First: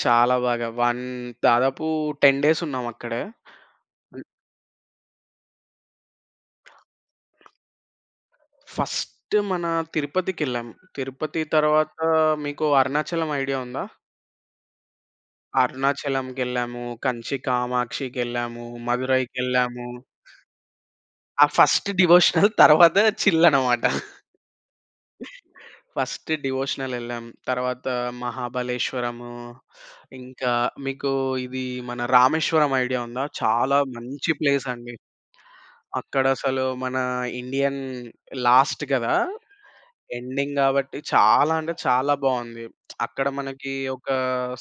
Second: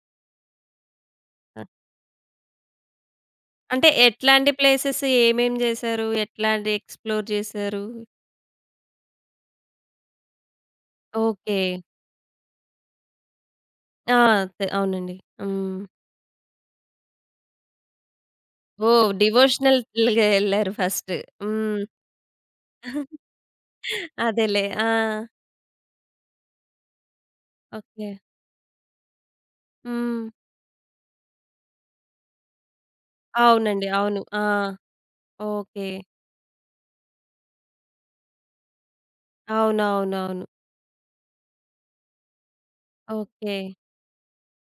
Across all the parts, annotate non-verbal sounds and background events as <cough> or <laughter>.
చాలా బాగా 1 అన్ దాదాపు 10 డేస్ ఉన్నాం అక్కడే. అంటే హ్మ్. ఎట్లాంటి ప్లేసెస్ ఏమేం జేసారు? ఎట్లాంటి ఎక్స్‌ప్లోర్ జేసారు? ఫస్ట్ మన తిరుపతికెళ్ళాం, తిరుపతి ఓకే. తరువాత మీకు అరుణాచలం ఐడియా ఉందా? ఆ! అంతే అవునండి. హ్మ్. అరుణాచలంకెళ్ళాము, కంచి కామాక్షికెళ్ళాము, ఓహ్! మధురైకెళ్ళాము. డివోషనల్‌గా ఎళ్లారు ఫస్టు. ఆ హ్మ్. ఫస్ట్ డివోషనల్, <giggles> తరువాత <giggles> చిల్ అన్నమాట. అదేలే. ఆ! ఫస్ట్ డివోషనలెళ్ళాం. తర్వాత ఓకే. మహాబలేశ్వరము, హ్మ్. ఇంకా మీకు ఇది మన రామేశ్వరం ఐడియా ఉందా? చాలా అవునండి. అవును. మంచి ఆ! ప్లేస్ అండి. ఓకే. అక్కడ అసలు మన ఇండియన్ లాస్ట్ గదా! అవునవునవును. ఎండింగ్ గాబట్టి చాలా అంటే చాలా బావుంది. <smacks lips> అక్కడ ఓకే. మనకి ఒక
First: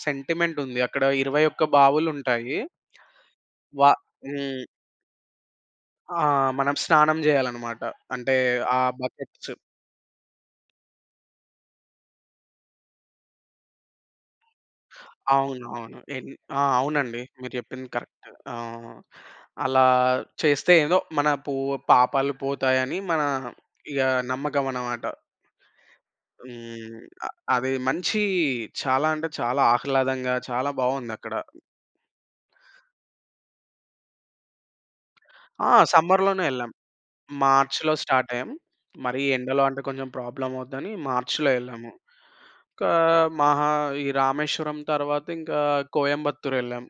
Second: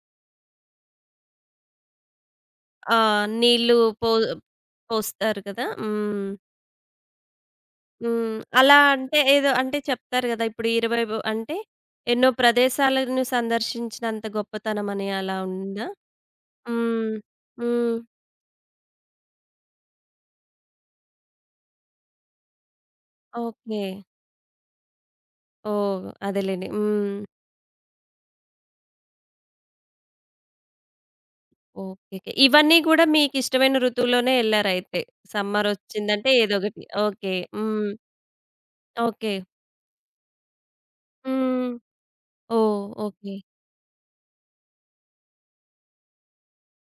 సెంటిమెంట్ ఉంది అక్కడ 21 బావులు ఉంటాయి. ఆహ్, నీళ్ళు వ పో హ్మ్. పోస్తారు గదా! ఆ! హ్మ్. మనం స్నానం జేయాలన్నమాట అంటే హ్మ్. అలా ఆ! అంటే ఏదో బకెట్స్ అంటే చెప్తారు గదా! ఇప్పుడు 20 వో అంటే ఎన్నో ప్రదేశాలను సందర్శించినంత గొప్పతనం అని అలా అవును. ఉందా? అవును. ఎన్ ఆ! హ్మ్. అవునండి. మీరు జెప్పింది హ్మ్. కరెక్ట్. ఆ! అలా చేస్తే ఏదో మన పూ పాపాలు పోతాయని మన ఇగ ఓకే. నమ్మకమన్నమాట. ఓహ్! అదేలెండి హ్మ్. హ్మ్. అ అది మంచి చాలా అంటే, చాలా ఆహ్లాదంగా చాలా బావుందక్కడ. ఓకేకే. ఇవన్నీ గూడా మీకిష్టమైన ఋతువులోనే ఎళ్లారయితే! సమ్మర్ ఆ! ఒచ్చిందంటే సమ్మర్‌లోనే ఏదో ఎళ్ళాం. ఒకటి ఓకే. హ్మ్. మార్చ్‌లో స్టార్ట్ అయ్యాం. మరీ ఓకే. ఎండలో అంటే కొంచెం ప్రాబ్లమ్ అవుద్దని మార్చ్‌లో హ్మ్. ఎళ్ళాము. ఓహ్! ఇంకా ఓకే. మహా ఈ రామేశ్వరం తరువాత ఇంకా కోయంబత్తూరెళ్ళాం.